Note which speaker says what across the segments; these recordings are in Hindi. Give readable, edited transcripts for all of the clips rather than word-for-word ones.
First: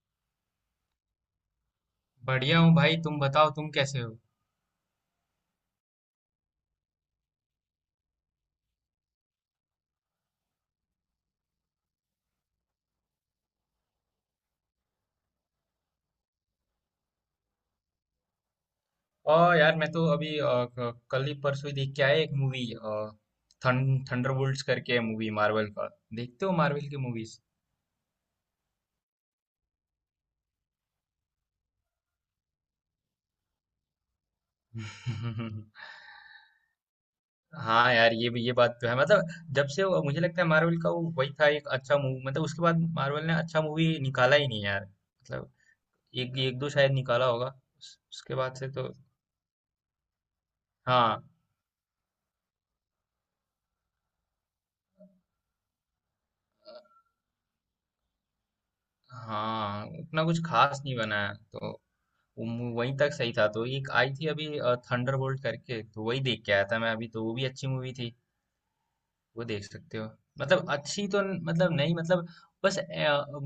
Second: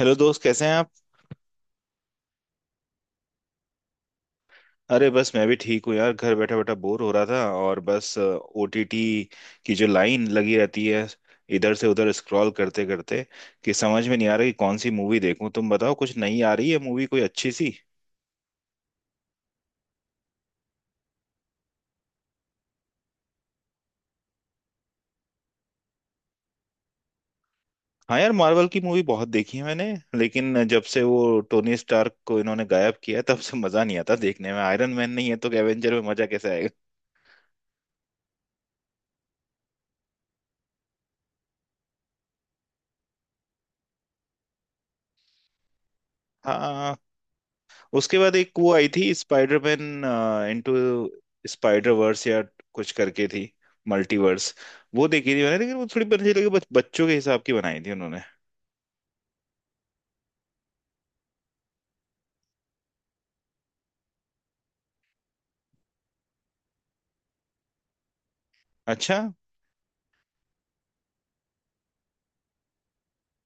Speaker 1: हेलो दोस्त, कैसे हैं आप?
Speaker 2: बढ़िया हूँ भाई। तुम बताओ तुम कैसे हो।
Speaker 1: अरे बस, मैं भी ठीक हूँ यार। घर बैठा बैठा बोर हो रहा था और बस ओटीटी की जो लाइन लगी रहती है, इधर से उधर स्क्रॉल करते करते कि समझ में नहीं आ रहा कि कौन सी मूवी देखूं। तुम बताओ, कुछ नई आ रही है मूवी कोई अच्छी सी?
Speaker 2: और यार मैं तो अभी कल ही परसों ही देख के आया एक मूवी। थंडरबोल्ट्स करके है मूवी मार्वल का। देखते हो मार्वल की मूवीज?
Speaker 1: हाँ यार, मार्वल की मूवी बहुत देखी है मैंने, लेकिन जब से वो टोनी स्टार्क को इन्होंने गायब किया है, तब से मजा नहीं आता देखने में। आयरन मैन नहीं है तो एवेंजर में मजा कैसे आएगा।
Speaker 2: हाँ यार, ये भी ये बात तो है मतलब। जब से मुझे लगता है मार्वल का वो वही था एक अच्छा मूवी। मतलब उसके बाद मार्वल ने अच्छा मूवी निकाला ही नहीं यार मतलब। एक एक दो शायद
Speaker 1: हाँ,
Speaker 2: निकाला होगा।
Speaker 1: उसके
Speaker 2: उसके
Speaker 1: बाद एक
Speaker 2: बाद से
Speaker 1: वो आई
Speaker 2: तो।
Speaker 1: थी स्पाइडरमैन इनटू
Speaker 2: हाँ
Speaker 1: स्पाइडर वर्स या कुछ करके थी, मल्टीवर्स। वो देखी थी मैंने, लेकिन वो थोड़ी मुझे लगी बच्चों के हिसाब की बनाई थी उन्होंने।
Speaker 2: हाँ, उतना कुछ खास नहीं बना है तो। वो वहीं तक सही था तो। एक आई थी अभी थंडरबोल्ट करके, तो वही देख के आया था मैं अभी, तो वो भी अच्छी मूवी थी।
Speaker 1: अच्छा।
Speaker 2: वो देख सकते हो। मतलब अच्छी तो मतलब नहीं मतलब। बस।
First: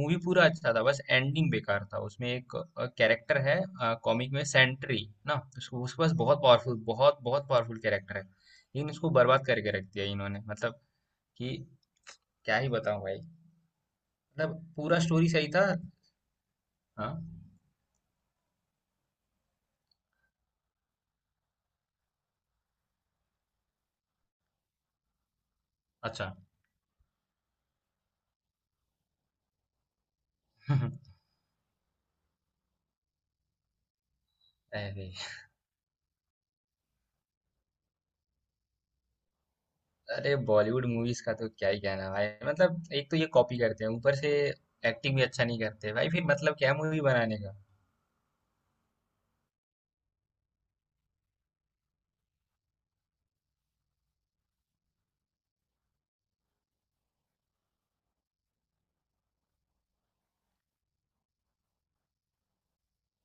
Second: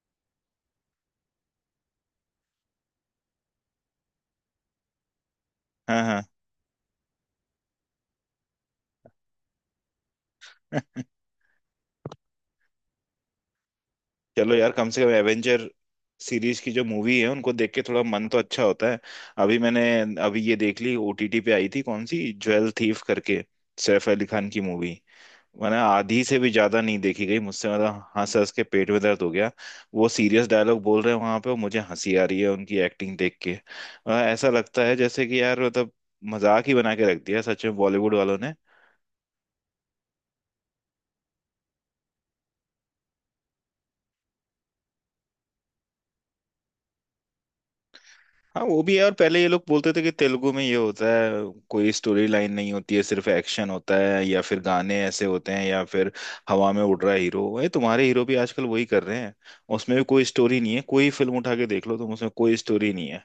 Speaker 2: मूवी पूरा अच्छा था, बस एंडिंग बेकार था। उसमें एक कैरेक्टर है कॉमिक में, सेंट्री ना, उसको
Speaker 1: हाँ
Speaker 2: उसके पास
Speaker 1: हाँ।
Speaker 2: बहुत पावरफुल, बहुत बहुत पावरफुल कैरेक्टर है, लेकिन उसको बर्बाद करके रख दिया इन्होंने मतलब कि, क्या ही बताऊं भाई।
Speaker 1: चलो
Speaker 2: मतलब
Speaker 1: यार, कम
Speaker 2: पूरा
Speaker 1: से कम
Speaker 2: स्टोरी सही था।
Speaker 1: एवेंजर सीरीज की जो
Speaker 2: हाँ।
Speaker 1: मूवी है उनको देख के थोड़ा मन तो अच्छा होता है। अभी मैंने, अभी ये देख ली ओटीटी पे आई थी कौन सी ज्वेल थीफ करके, सैफ अली खान की मूवी। मैंने आधी
Speaker 2: अच्छा।
Speaker 1: से भी ज्यादा नहीं देखी गई मुझसे, मतलब हंस हंस के पेट में दर्द हो गया। वो सीरियस डायलॉग बोल रहे हैं वहां पे और मुझे हंसी आ रही है उनकी एक्टिंग देख के। ऐसा लगता है
Speaker 2: अरे।
Speaker 1: जैसे कि यार मतलब मजाक ही बना के रख दिया सच में बॉलीवुड वालों ने।
Speaker 2: अरे बॉलीवुड मूवीज का तो क्या ही कहना भाई। मतलब एक तो ये कॉपी करते हैं ऊपर से, एक्टिंग भी अच्छा नहीं करते भाई फिर। मतलब क्या मूवी बनाने का।
Speaker 1: हाँ वो भी है, और पहले ये लोग बोलते थे कि तेलुगु में ये होता है, कोई स्टोरी लाइन नहीं होती है, सिर्फ एक्शन होता है या फिर गाने ऐसे होते हैं या फिर हवा में उड़ रहा है हीरो। ये तुम्हारे हीरो भी आजकल वही कर रहे हैं। उसमें भी कोई स्टोरी नहीं है, कोई फिल्म उठा के देख लो तुम, उसमें कोई स्टोरी नहीं है।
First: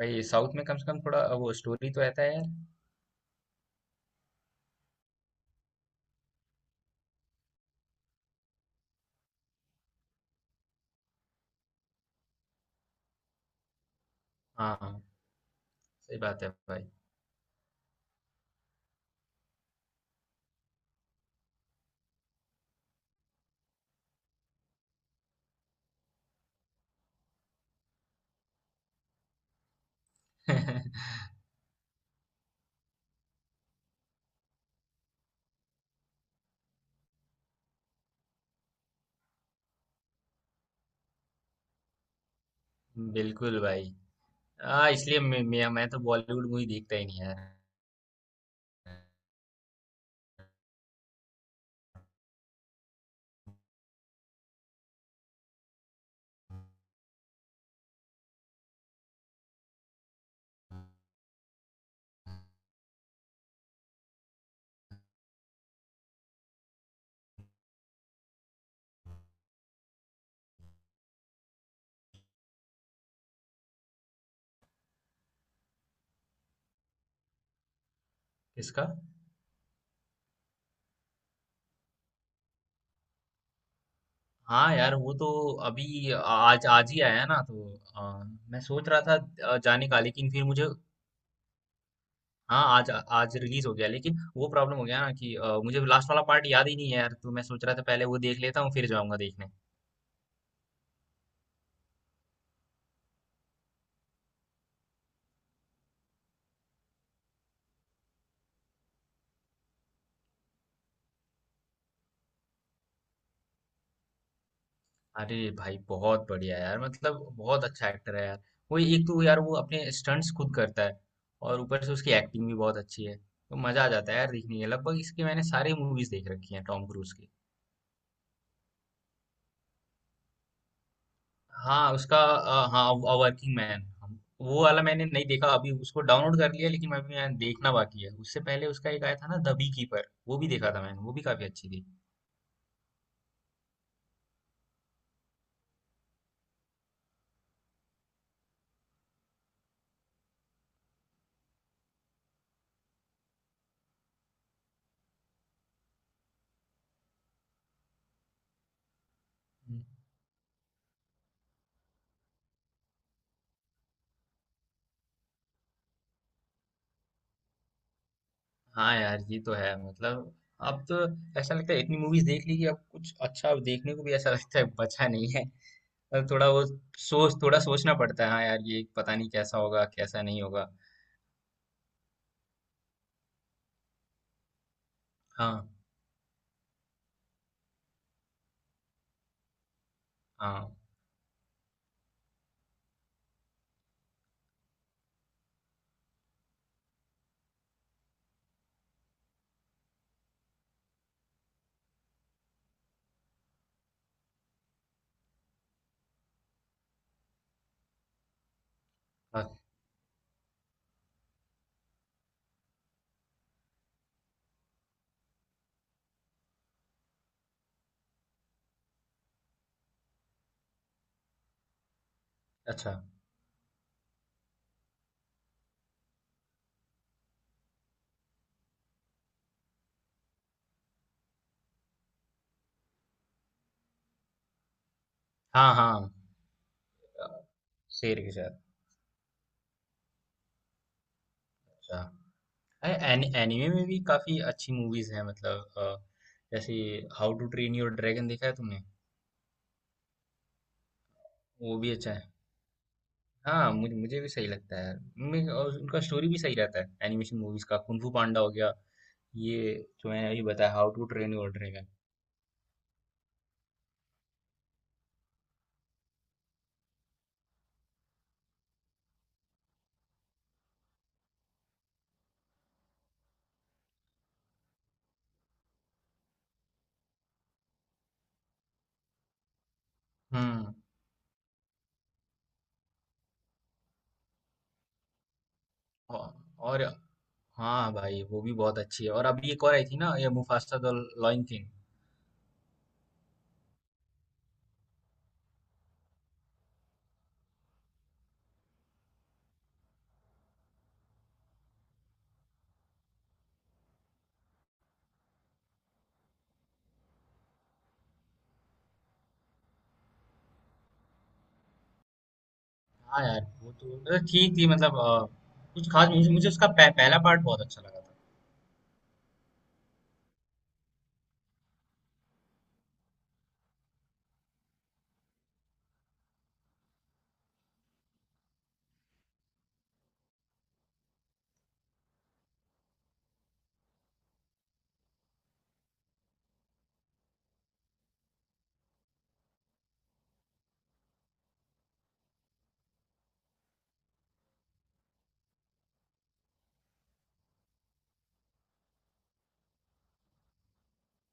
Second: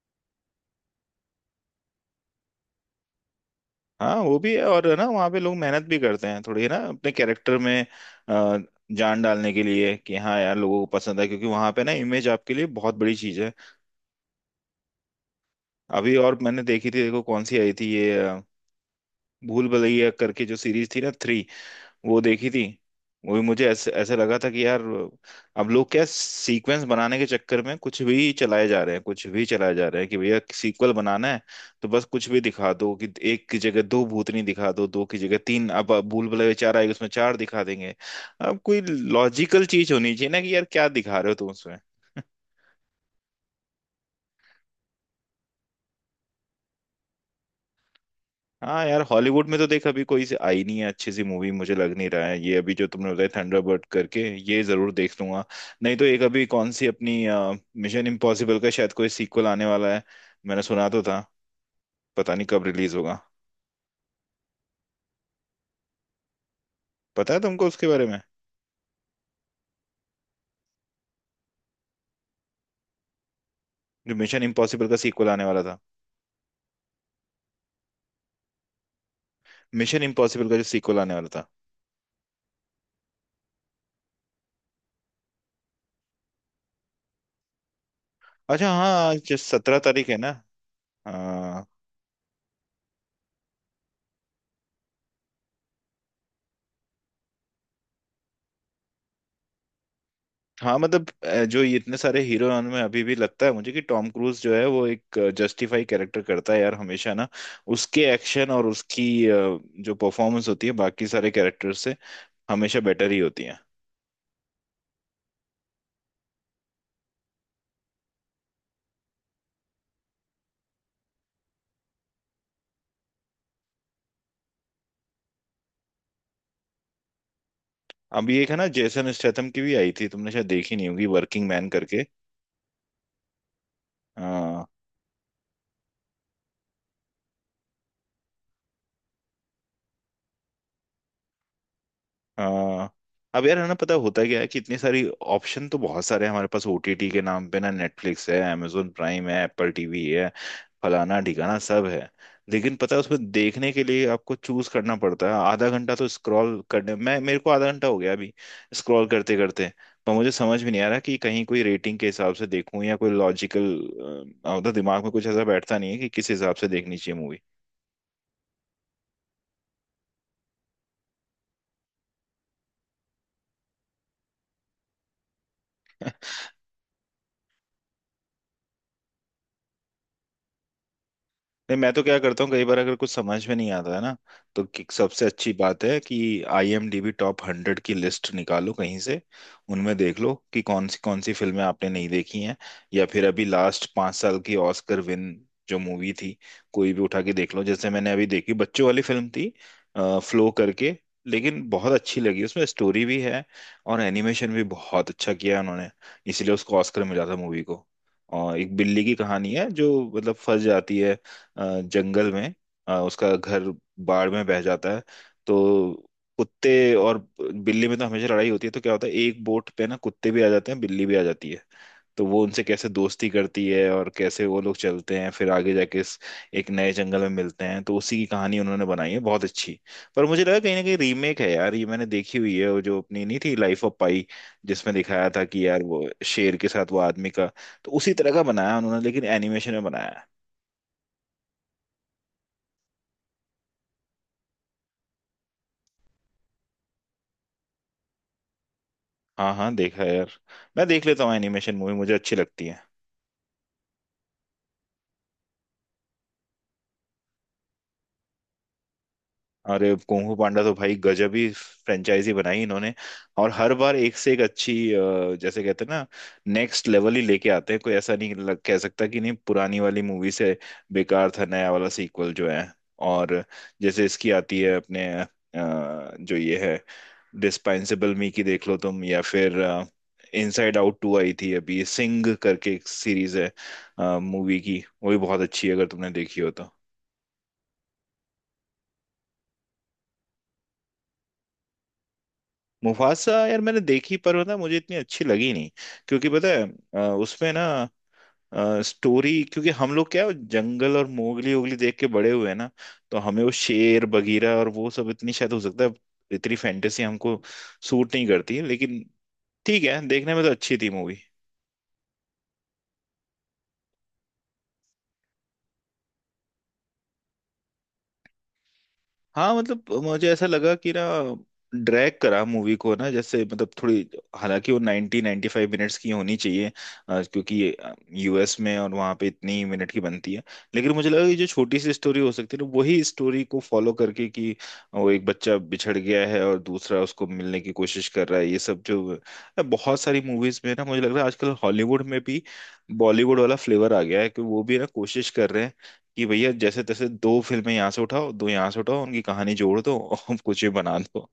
Speaker 2: भाई साउथ में कम से कम थोड़ा वो स्टोरी तो रहता है यार।
Speaker 1: हाँ वो भी है, और है ना वहाँ पे लोग मेहनत भी करते हैं थोड़ी है ना अपने कैरेक्टर में अ, जान डालने के लिए। कि हाँ यार, लोगों को पसंद है क्योंकि वहाँ पे ना इमेज आपके लिए बहुत बड़ी चीज है।
Speaker 2: हाँ हाँ।
Speaker 1: अभी
Speaker 2: सही
Speaker 1: और
Speaker 2: बात है
Speaker 1: मैंने
Speaker 2: भाई।
Speaker 1: देखी थी, देखो कौन सी आई थी ये भूल भुलैया करके जो सीरीज थी ना, थ्री। वो देखी थी। वो भी मुझे ऐसे ऐसे लगा था कि यार अब लोग क्या सीक्वेंस बनाने के चक्कर में कुछ भी चलाए जा रहे हैं, कुछ भी चलाए जा रहे हैं, कि भैया सीक्वल बनाना है तो बस कुछ भी दिखा दो। कि एक की जगह दो भूतनी दिखा दो, दो की जगह तीन, अब भूल भुलैया चार आएगी उसमें चार दिखा देंगे। अब कोई लॉजिकल चीज होनी चाहिए ना, कि यार क्या दिखा रहे हो तुम उसमें।
Speaker 2: बिल्कुल भाई। हाँ, इसलिए मैं तो बॉलीवुड मूवी देखता ही नहीं यार।
Speaker 1: हाँ यार, हॉलीवुड में तो देख अभी कोई से आई नहीं है अच्छी सी मूवी मुझे लग नहीं रहा है। ये अभी जो तुमने बताया थंडरबर्ड करके, ये जरूर देख लूंगा। नहीं तो एक अभी कौन सी अपनी मिशन इम्पॉसिबल का शायद कोई सीक्वल आने वाला है, मैंने सुना तो था। पता नहीं कब रिलीज होगा। पता है तुमको उसके बारे में, जो मिशन इम्पॉसिबल का सीक्वल आने वाला था?
Speaker 2: किसका?
Speaker 1: मिशन इम्पॉसिबल का जो सीक्वल आने वाला था।
Speaker 2: हाँ यार, वो तो अभी आज आज ही आया ना, तो मैं
Speaker 1: अच्छा, हाँ।
Speaker 2: सोच रहा था
Speaker 1: आज 17
Speaker 2: जाने का,
Speaker 1: तारीख है
Speaker 2: लेकिन
Speaker 1: ना।
Speaker 2: फिर मुझे। हाँ, आज आज रिलीज हो गया, लेकिन वो प्रॉब्लम हो गया ना कि मुझे लास्ट वाला पार्ट याद ही नहीं है यार। तो मैं सोच रहा था पहले वो देख लेता हूँ फिर जाऊंगा देखने।
Speaker 1: हाँ मतलब, जो ये इतने सारे हीरो में अभी भी लगता है मुझे, कि टॉम क्रूज जो है वो एक जस्टिफाई कैरेक्टर करता है यार हमेशा ना। उसके एक्शन और उसकी जो परफॉर्मेंस होती है, बाकी सारे कैरेक्टर से हमेशा बेटर ही होती है।
Speaker 2: अरे भाई बहुत बढ़िया यार, मतलब बहुत अच्छा एक्टर है यार। वो एक तो यार वो अपने स्टंट्स खुद करता है, और ऊपर से उसकी एक्टिंग भी बहुत अच्छी है, तो मजा आ जाता है यार देखने में। लगभग इसकी मैंने सारी मूवीज देख रखी हैं टॉम क्रूज की।
Speaker 1: अभी एक है ना जेसन स्टेथम की भी आई थी, तुमने शायद देखी नहीं होगी, वर्किंग मैन
Speaker 2: हाँ,
Speaker 1: करके।
Speaker 2: उसका हाँ। Working man. वो वाला मैंने नहीं देखा, अभी उसको डाउनलोड कर लिया लेकिन अभी मैं देखना बाकी है। उससे पहले उसका एक आया था ना द बी कीपर, वो भी देखा था मैंने, वो भी काफी अच्छी थी।
Speaker 1: हाँ। अब यार है ना, पता होता क्या है, कि इतनी सारी ऑप्शन तो बहुत सारे हैं हमारे पास ओटीटी के नाम पे ना। नेटफ्लिक्स है, amazon प्राइम है, एप्पल tv है, फलाना ढिकाना सब है। लेकिन पता है उसमें देखने के लिए आपको चूज करना पड़ता है। आधा घंटा तो स्क्रॉल करने मैं, मेरे को आधा घंटा हो गया अभी स्क्रॉल करते करते। पर मुझे समझ भी नहीं आ रहा कि कहीं कोई रेटिंग के हिसाब से देखूं या कोई लॉजिकल, मतलब दिमाग में कुछ ऐसा बैठता नहीं है कि किस हिसाब से देखनी चाहिए मूवी।
Speaker 2: हाँ यार, ये तो है मतलब। अब तो ऐसा लगता है इतनी मूवीज देख ली कि अब कुछ अच्छा देखने को भी ऐसा लगता है बचा नहीं है। अब थोड़ा वो सोच थोड़ा सोचना पड़ता है। हाँ यार, ये पता नहीं कैसा होगा कैसा नहीं होगा।
Speaker 1: नहीं, मैं तो क्या करता हूँ, कई बार अगर कुछ समझ में नहीं आता है ना, तो सबसे अच्छी
Speaker 2: हाँ
Speaker 1: बात है कि आईएमडीबी टॉप हंड्रेड की लिस्ट निकालो कहीं से, उनमें देख लो कि
Speaker 2: हाँ।
Speaker 1: कौन सी फिल्में आपने नहीं देखी हैं। या फिर अभी लास्ट 5 साल की ऑस्कर विन जो मूवी थी कोई भी उठा के देख लो। जैसे मैंने अभी देखी, बच्चों वाली फिल्म थी, फ्लो करके। लेकिन बहुत अच्छी लगी, उसमें स्टोरी भी है और एनिमेशन भी बहुत अच्छा किया है उन्होंने, इसीलिए उसको ऑस्कर मिला था मूवी को। और एक बिल्ली की
Speaker 2: हाँ,
Speaker 1: कहानी है जो मतलब फंस जाती है जंगल में। उसका घर बाढ़ में बह जाता है, तो कुत्ते और बिल्ली में तो हमेशा लड़ाई होती है, तो क्या होता है एक बोट पे ना कुत्ते भी आ जाते हैं, बिल्ली भी आ जाती है। तो वो उनसे कैसे
Speaker 2: अच्छा।
Speaker 1: दोस्ती करती है और कैसे वो लोग चलते हैं फिर आगे जाके इस एक नए जंगल में मिलते हैं, तो उसी की कहानी उन्होंने बनाई है बहुत अच्छी। पर मुझे लगा कहीं ना कहीं रीमेक है यार ये, मैंने देखी हुई है वो, जो अपनी नहीं थी लाइफ ऑफ पाई, जिसमें दिखाया था कि
Speaker 2: हाँ
Speaker 1: यार वो
Speaker 2: हाँ।
Speaker 1: शेर के साथ वो आदमी का। तो उसी
Speaker 2: शेर के
Speaker 1: तरह का
Speaker 2: साथ।
Speaker 1: बनाया उन्होंने, लेकिन एनिमेशन में बनाया।
Speaker 2: अच्छा। एनिमे में भी काफी अच्छी मूवीज हैं मतलब जैसे How to Train Your Dragon, देखा है तुमने?
Speaker 1: हाँ हाँ, देखा है यार। मैं देख लेता हूँ एनिमेशन
Speaker 2: वो भी
Speaker 1: मूवी,
Speaker 2: अच्छा
Speaker 1: मुझे
Speaker 2: है।
Speaker 1: अच्छी लगती है।
Speaker 2: हाँ, मुझे मुझे भी सही लगता है। मैं और उनका स्टोरी भी सही रहता है एनिमेशन मूवीज का। कुंफू पांडा हो गया, ये
Speaker 1: अरे
Speaker 2: जो
Speaker 1: कुंग
Speaker 2: मैंने
Speaker 1: फू
Speaker 2: अभी
Speaker 1: पांडा
Speaker 2: बताया
Speaker 1: तो
Speaker 2: हाउ
Speaker 1: भाई,
Speaker 2: टू ट्रेन
Speaker 1: गजब ही
Speaker 2: योर ड्रैगन।
Speaker 1: फ्रेंचाइजी बनाई इन्होंने। और हर बार एक से एक अच्छी, जैसे कहते हैं ना, नेक्स्ट लेवल ही लेके आते हैं। कोई ऐसा नहीं कह सकता कि नहीं पुरानी वाली मूवी से बेकार था नया वाला सीक्वल जो है। और जैसे इसकी आती है अपने जो ये है डिस्पेंसिबल मी की, देख लो तुम। या फिर
Speaker 2: हम्म।
Speaker 1: इनसाइड आउट टू आई थी अभी, सिंग करके एक सीरीज है मूवी की, वो भी बहुत अच्छी है अगर तुमने
Speaker 2: औ-
Speaker 1: देखी हो तो।
Speaker 2: और, हाँ भाई वो भी बहुत अच्छी है। और अभी एक और आई थी ना, ये Mufasa the Lion King.
Speaker 1: Mufasa यार मैंने देखी, पर पता है, मुझे इतनी अच्छी लगी नहीं। क्योंकि पता है उसमें ना स्टोरी, क्योंकि हम लोग क्या है, जंगल और मोगली ओगली देख के बड़े हुए हैं ना, तो हमें वो शेर बगीरा और वो सब, इतनी शायद हो सकता है इतनी फैंटेसी हमको सूट नहीं करती। लेकिन ठीक है, देखने में तो अच्छी थी मूवी।
Speaker 2: हाँ यार वो तो मतलब ठीक थी, मतलब कुछ खास मुझे, उसका पहला पार्ट बहुत अच्छा लगा था।
Speaker 1: हाँ मतलब, मुझे ऐसा लगा कि ना ड्रैग करा मूवी को ना, जैसे मतलब थोड़ी। हालांकि वो 90 95 मिनट्स की होनी चाहिए क्योंकि यूएस में और वहाँ पे इतनी मिनट की बनती है। लेकिन मुझे लगा कि जो छोटी सी स्टोरी हो सकती है ना, वही स्टोरी को फॉलो करके, कि वो एक बच्चा बिछड़ गया है और दूसरा उसको मिलने की कोशिश कर रहा है, ये सब जो बहुत सारी मूवीज में ना, मुझे लग रहा है आजकल हॉलीवुड में भी बॉलीवुड वाला फ्लेवर आ गया है, कि वो भी ना कोशिश कर रहे हैं कि भैया जैसे तैसे दो फिल्में यहाँ से उठाओ, दो यहाँ से उठाओ, उनकी कहानी जोड़ दो और कुछ भी बना दो।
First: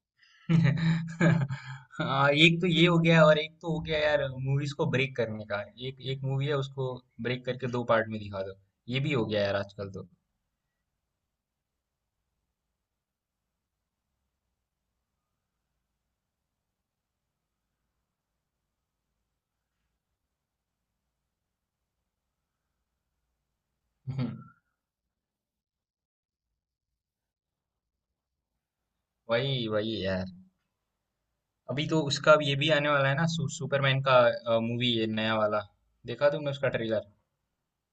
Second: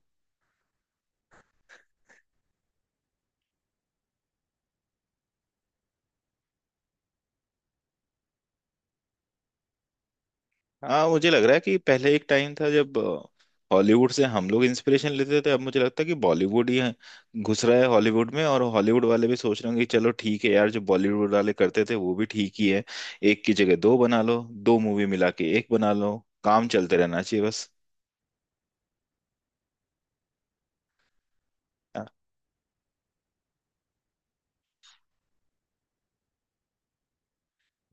Speaker 2: हाँ, एक तो ये हो गया और एक तो हो गया यार मूवीज को ब्रेक करने का। एक एक मूवी है उसको ब्रेक करके दो पार्ट में दिखा दो, ये भी हो गया यार आजकल तो।
Speaker 1: हाँ, मुझे लग रहा है कि पहले एक टाइम था जब हॉलीवुड से हम लोग इंस्पिरेशन लेते थे, अब मुझे लगता है कि बॉलीवुड ही है- घुस रहा है हॉलीवुड में। और हॉलीवुड वाले भी सोच रहे होंगे कि चलो ठीक है यार, जो बॉलीवुड वाले करते थे वो भी ठीक ही है, एक की जगह दो बना लो, दो मूवी मिला के एक बना लो, काम चलते रहना चाहिए बस।
Speaker 2: वही वही यार। अभी तो उसका ये भी आने वाला है ना, सुपरमैन का मूवी है नया वाला। देखा तुमने उसका ट्रेलर?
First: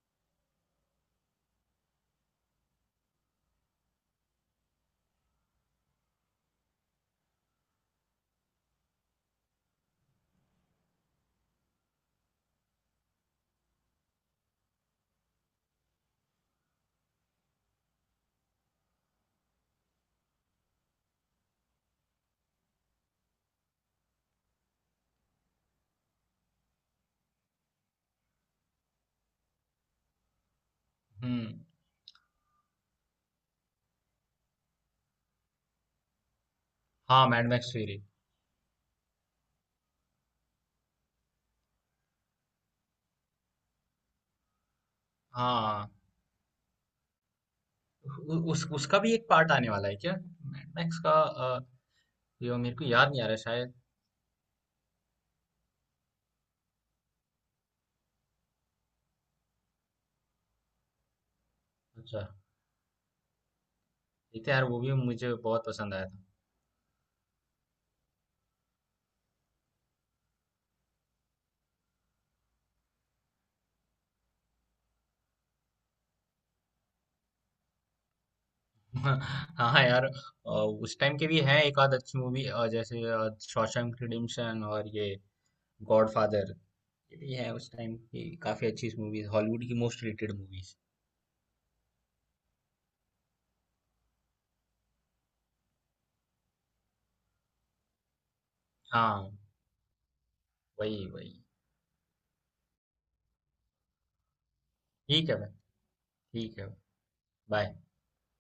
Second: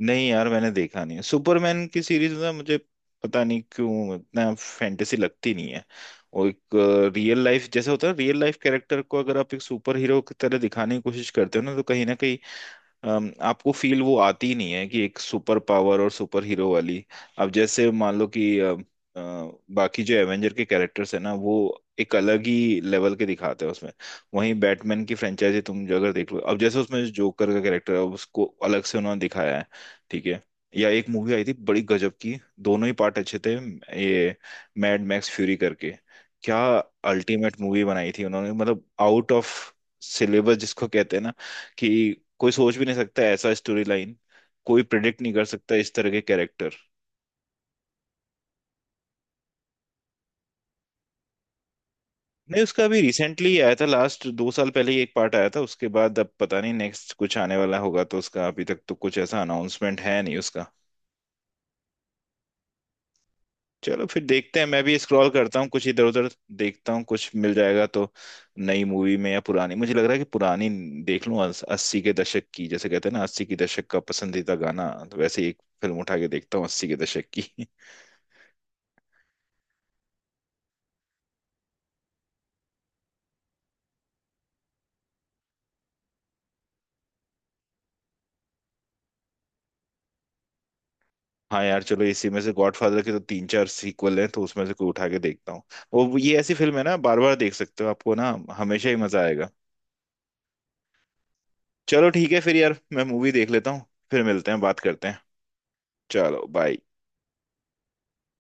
Speaker 1: नहीं यार, मैंने देखा नहीं है सुपरमैन की सीरीज ना मुझे, पता नहीं क्यों इतना फैंटेसी लगती नहीं है। और एक रियल लाइफ जैसे होता है, रियल लाइफ कैरेक्टर को अगर आप एक सुपर हीरो की तरह दिखाने की कोशिश करते हो ना, तो कहीं ना कहीं आपको फील वो आती नहीं है कि एक सुपर पावर और सुपर हीरो वाली। अब जैसे मान लो कि बाकी जो एवेंजर के कैरेक्टर्स है ना वो एक अलग ही लेवल के दिखाते हैं उसमें। वहीं बैटमैन की फ्रेंचाइजी तुम जो अगर देख लो, अब जैसे उसमें जो जोकर का कैरेक्टर है, उसको अलग से उन्होंने दिखाया है। ठीक है। या एक मूवी आई थी
Speaker 2: हम्म।
Speaker 1: बड़ी गजब की, दोनों ही पार्ट अच्छे थे, ये मैड मैक्स फ्यूरी करके। क्या
Speaker 2: हाँ, Mad
Speaker 1: Ultimate
Speaker 2: Max
Speaker 1: movie
Speaker 2: Fury.
Speaker 1: बनाई थी उन्होंने, मतलब आउट ऑफ सिलेबस जिसको कहते हैं ना, कि कोई सोच भी नहीं सकता ऐसा स्टोरी लाइन, कोई प्रिडिक्ट नहीं कर सकता
Speaker 2: हाँ,
Speaker 1: इस तरह के कैरेक्टर।
Speaker 2: उस उसका भी एक पार्ट आने वाला है क्या मैड मैक्स का? ये
Speaker 1: नहीं
Speaker 2: मेरे
Speaker 1: उसका
Speaker 2: को
Speaker 1: अभी
Speaker 2: याद नहीं आ रहा
Speaker 1: रिसेंटली
Speaker 2: शायद।
Speaker 1: आया था, लास्ट 2 साल पहले ही एक पार्ट आया था उसके बाद। अब पता नहीं नेक्स्ट कुछ आने वाला होगा तो उसका, अभी तक तो कुछ ऐसा अनाउंसमेंट है नहीं उसका।
Speaker 2: अच्छा।
Speaker 1: चलो फिर
Speaker 2: देखते हैं
Speaker 1: देखते हैं,
Speaker 2: यार, वो
Speaker 1: मैं
Speaker 2: भी
Speaker 1: भी स्क्रॉल
Speaker 2: मुझे
Speaker 1: करता
Speaker 2: बहुत
Speaker 1: हूँ कुछ
Speaker 2: पसंद
Speaker 1: इधर
Speaker 2: आया था।
Speaker 1: उधर, देखता हूँ कुछ मिल जाएगा तो। नई मूवी में या पुरानी, मुझे लग रहा है कि पुरानी देख लूँ 80 के दशक की। जैसे कहते हैं ना 80 के दशक का पसंदीदा गाना, तो वैसे ही एक फिल्म उठा के देखता हूँ 80 के दशक की।
Speaker 2: हाँ हाँ यार, उस टाइम के भी है एक आध अच्छी मूवी जैसे शॉशैंक रिडेम्पशन, और ये गॉडफादर, ये भी है उस टाइम की, काफी अच्छी मूवीज हॉलीवुड की, मोस्ट रेटेड मूवीज।
Speaker 1: हाँ यार चलो, इसी में से गॉडफादर के तो 3 4 सीक्वल हैं तो उसमें से कोई उठा के देखता हूँ। वो ये ऐसी फिल्म है ना, बार बार देख सकते हो, आपको ना हमेशा ही मजा
Speaker 2: हाँ।
Speaker 1: आएगा।
Speaker 2: वही वही।
Speaker 1: चलो ठीक है फिर यार, मैं मूवी देख लेता हूँ। फिर मिलते हैं, बात करते हैं।
Speaker 2: ठीक है भाई।
Speaker 1: चलो
Speaker 2: ठीक है।
Speaker 1: बाय।
Speaker 2: बाय।